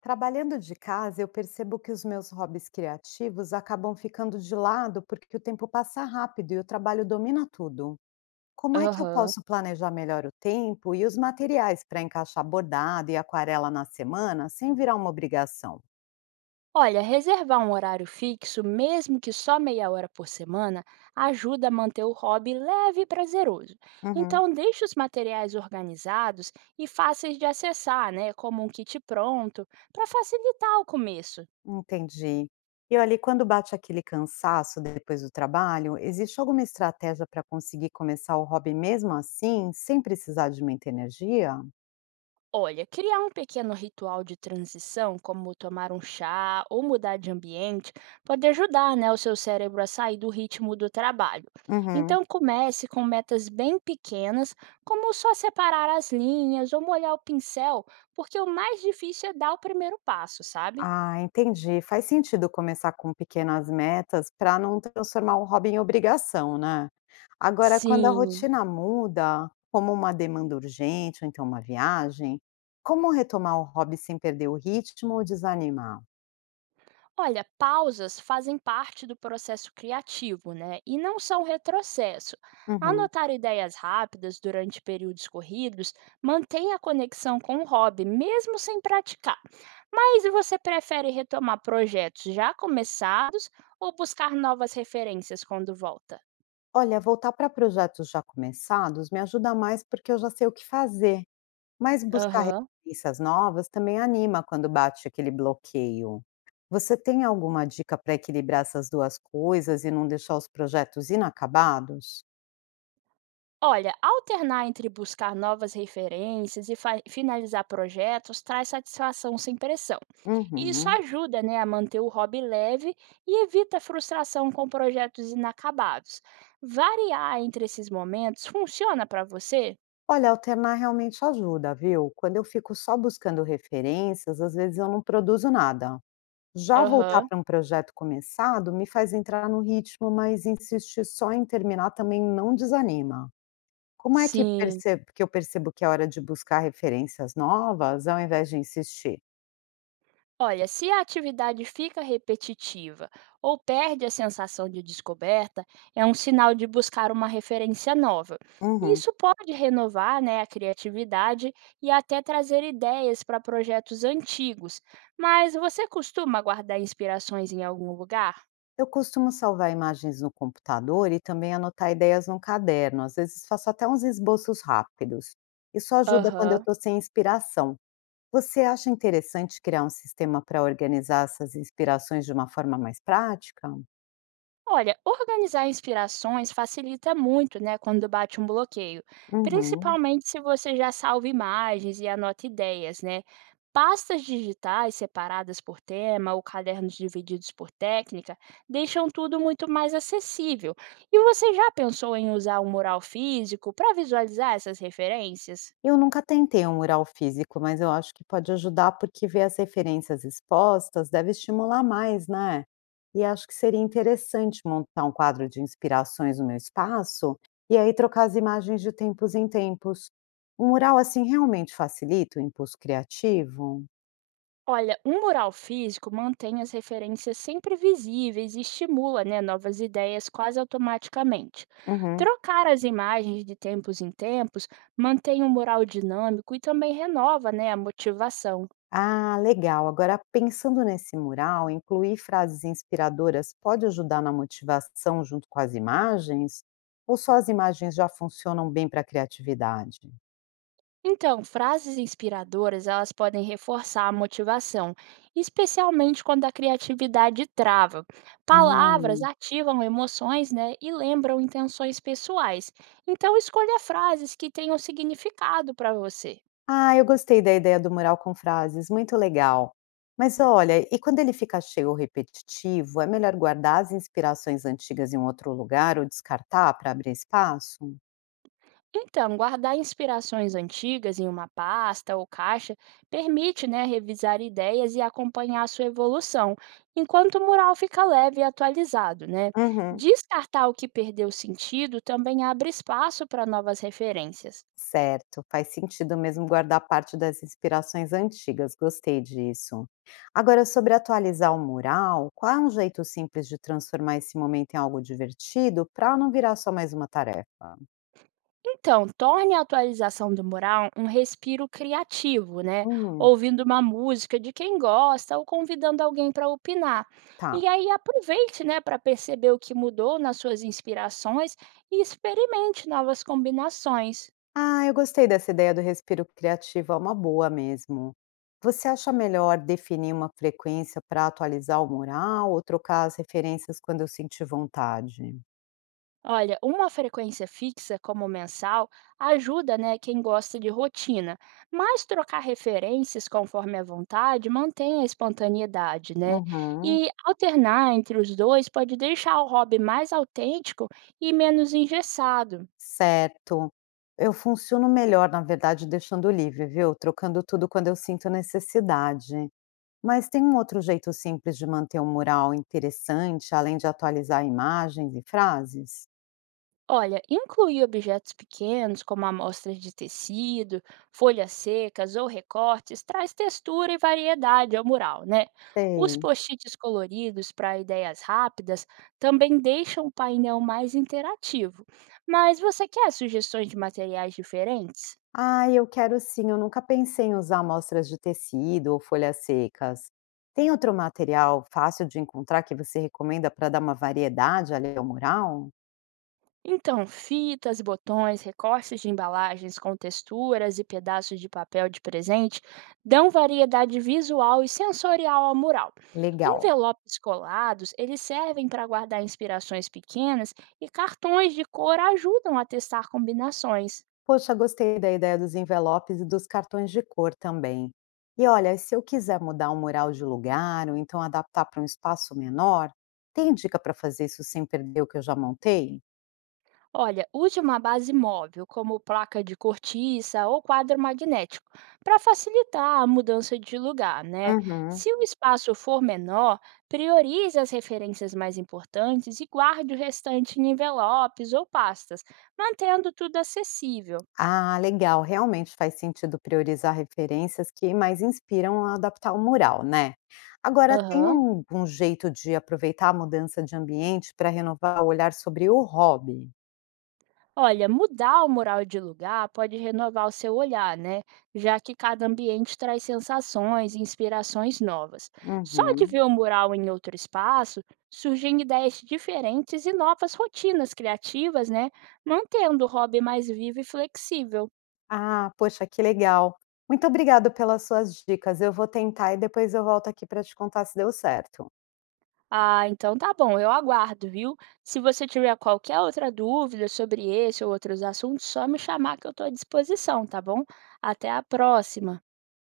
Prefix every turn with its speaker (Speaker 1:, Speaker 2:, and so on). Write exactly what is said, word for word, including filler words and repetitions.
Speaker 1: Trabalhando de casa, eu percebo que os meus hobbies criativos acabam ficando de lado porque o tempo passa rápido e o trabalho domina tudo. Como é que eu
Speaker 2: Aham.
Speaker 1: posso planejar melhor o tempo e os materiais para encaixar bordado e aquarela na semana sem virar uma obrigação?
Speaker 2: Olha, reservar um horário fixo, mesmo que só meia hora por semana, ajuda a manter o hobby leve e prazeroso.
Speaker 1: Uhum.
Speaker 2: Então, deixe os materiais organizados e fáceis de acessar, né, como um kit pronto, para facilitar o começo.
Speaker 1: Entendi. E olha, e quando bate aquele cansaço depois do trabalho, existe alguma estratégia para conseguir começar o hobby mesmo assim, sem precisar de muita energia?
Speaker 2: Olha, criar um pequeno ritual de transição, como tomar um chá ou mudar de ambiente, pode ajudar, né, o seu cérebro a sair do ritmo do trabalho.
Speaker 1: Uhum.
Speaker 2: Então comece com metas bem pequenas, como só separar as linhas ou molhar o pincel, porque o mais difícil é dar o primeiro passo, sabe?
Speaker 1: Ah, entendi. Faz sentido começar com pequenas metas para não transformar o hobby em obrigação, né? Agora, quando a
Speaker 2: Sim.
Speaker 1: rotina muda, como uma demanda urgente ou então uma viagem, como retomar o hobby sem perder o ritmo ou desanimar?
Speaker 2: Olha, pausas fazem parte do processo criativo, né? E não são retrocesso.
Speaker 1: Uhum.
Speaker 2: Anotar ideias rápidas durante períodos corridos mantém a conexão com o hobby, mesmo sem praticar. Mas você prefere retomar projetos já começados ou buscar novas referências quando volta?
Speaker 1: Olha, voltar para projetos já começados me ajuda mais porque eu já sei o que fazer. Mas buscar
Speaker 2: Aham.
Speaker 1: referências novas também anima quando bate aquele bloqueio. Você tem alguma dica para equilibrar essas duas coisas e não deixar os projetos inacabados?
Speaker 2: Olha, alternar entre buscar novas referências e fa- finalizar projetos traz satisfação sem pressão. E isso
Speaker 1: Uhum.
Speaker 2: ajuda, né, a manter o hobby leve e evita frustração com projetos inacabados. Variar entre esses momentos funciona para você?
Speaker 1: Olha, alternar realmente ajuda, viu? Quando eu fico só buscando referências, às vezes eu não produzo nada. Já voltar
Speaker 2: Aham,
Speaker 1: para um projeto começado me faz entrar no ritmo, mas insistir só em terminar também não desanima. Como é que
Speaker 2: sim.
Speaker 1: percebo que eu percebo que é hora de buscar referências novas ao invés de insistir?
Speaker 2: Olha, se a atividade fica repetitiva ou perde a sensação de descoberta, é um sinal de buscar uma referência nova.
Speaker 1: Uhum.
Speaker 2: Isso pode renovar, né, a criatividade e até trazer ideias para projetos antigos. Mas você costuma guardar inspirações em algum lugar?
Speaker 1: Eu costumo salvar imagens no computador e também anotar ideias num caderno, às vezes faço até uns esboços rápidos. Isso ajuda quando eu
Speaker 2: Aham.
Speaker 1: estou sem inspiração. Você acha interessante criar um sistema para organizar essas inspirações de uma forma mais prática?
Speaker 2: Olha, organizar inspirações facilita muito, né, quando bate um bloqueio,
Speaker 1: Uhum.
Speaker 2: principalmente se você já salva imagens e anota ideias, né? Pastas digitais separadas por tema ou cadernos divididos por técnica deixam tudo muito mais acessível. E você já pensou em usar um mural físico para visualizar essas referências?
Speaker 1: Eu nunca tentei um mural físico, mas eu acho que pode ajudar, porque ver as referências expostas deve estimular mais, né? E acho que seria interessante montar um quadro de inspirações no meu espaço e aí trocar as imagens de tempos em tempos. Um mural assim realmente facilita o impulso criativo?
Speaker 2: Olha, um mural físico mantém as referências sempre visíveis e estimula, né, novas ideias quase automaticamente.
Speaker 1: Uhum.
Speaker 2: Trocar as imagens de tempos em tempos mantém o mural dinâmico e também renova, né, a motivação.
Speaker 1: Ah, legal. Agora, pensando nesse mural, incluir frases inspiradoras pode ajudar na motivação junto com as imagens? Ou só as imagens já funcionam bem para a criatividade?
Speaker 2: Então, frases inspiradoras, elas podem reforçar a motivação, especialmente quando a criatividade trava. Palavras
Speaker 1: Hum.
Speaker 2: ativam emoções, né, e lembram intenções pessoais. Então, escolha frases que tenham significado para você.
Speaker 1: Ah, eu gostei da ideia do mural com frases, muito legal. Mas olha, e quando ele fica cheio ou repetitivo, é melhor guardar as inspirações antigas em um outro lugar ou descartar para abrir espaço?
Speaker 2: Então, guardar inspirações antigas em uma pasta ou caixa permite, né, revisar ideias e acompanhar sua evolução, enquanto o mural fica leve e atualizado, né?
Speaker 1: Uhum.
Speaker 2: Descartar o que perdeu sentido também abre espaço para novas referências.
Speaker 1: Certo, faz sentido mesmo guardar parte das inspirações antigas, gostei disso. Agora, sobre atualizar o mural, qual é um jeito simples de transformar esse momento em algo divertido para não virar só mais uma tarefa?
Speaker 2: Então, torne a atualização do mural um respiro criativo, né?
Speaker 1: Hum,
Speaker 2: Ouvindo uma música de quem gosta ou convidando alguém para opinar.
Speaker 1: tá.
Speaker 2: E aí aproveite, né, para perceber o que mudou nas suas inspirações e experimente novas combinações.
Speaker 1: Ah, eu gostei dessa ideia do respiro criativo, é uma boa mesmo. Você acha melhor definir uma frequência para atualizar o mural ou trocar as referências quando eu sentir vontade?
Speaker 2: Olha, uma frequência fixa, como o mensal, ajuda, né, quem gosta de rotina, mas trocar referências conforme a vontade mantém a espontaneidade, né?
Speaker 1: Uhum.
Speaker 2: E alternar entre os dois pode deixar o hobby mais autêntico e menos engessado.
Speaker 1: Certo. Eu funciono melhor, na verdade, deixando livre, viu? Trocando tudo quando eu sinto necessidade. Mas tem um outro jeito simples de manter um mural interessante, além de atualizar imagens e frases?
Speaker 2: Olha, incluir objetos pequenos, como amostras de tecido, folhas secas ou recortes, traz textura e variedade ao mural, né? Os
Speaker 1: Sei.
Speaker 2: post-its coloridos para ideias rápidas também deixam o painel mais interativo. Mas você quer sugestões de materiais diferentes?
Speaker 1: Ah, eu quero sim, eu nunca pensei em usar amostras de tecido ou folhas secas. Tem outro material fácil de encontrar que você recomenda para dar uma variedade ali ao mural?
Speaker 2: Então, fitas, botões, recortes de embalagens com texturas e pedaços de papel de presente dão variedade visual e sensorial ao mural.
Speaker 1: Legal.
Speaker 2: Envelopes colados, eles servem para guardar inspirações pequenas, e cartões de cor ajudam a testar combinações.
Speaker 1: Poxa, gostei da ideia dos envelopes e dos cartões de cor também. E olha, se eu quiser mudar um mural de lugar ou então adaptar para um espaço menor, tem dica para fazer isso sem perder o que eu já montei?
Speaker 2: Olha, use uma base móvel, como placa de cortiça ou quadro magnético, para facilitar a mudança de lugar, né?
Speaker 1: Uhum.
Speaker 2: Se o espaço for menor, priorize as referências mais importantes e guarde o restante em envelopes ou pastas, mantendo tudo acessível.
Speaker 1: Ah, legal, realmente faz sentido priorizar referências que mais inspiram a adaptar o mural, né? Agora, tem
Speaker 2: Aham.
Speaker 1: um, um jeito de aproveitar a mudança de ambiente para renovar o olhar sobre o hobby?
Speaker 2: Olha, mudar o mural de lugar pode renovar o seu olhar, né? Já que cada ambiente traz sensações e inspirações novas. Só de
Speaker 1: Uhum.
Speaker 2: ver o mural em outro espaço, surgem ideias diferentes e novas rotinas criativas, né? Mantendo o hobby mais vivo e flexível.
Speaker 1: Ah, poxa, que legal. Muito obrigado pelas suas dicas. Eu vou tentar e depois eu volto aqui para te contar se deu certo.
Speaker 2: Ah, então tá bom, eu aguardo, viu? Se você tiver qualquer outra dúvida sobre esse ou outros assuntos, só me chamar que eu estou à disposição, tá bom? Até a próxima!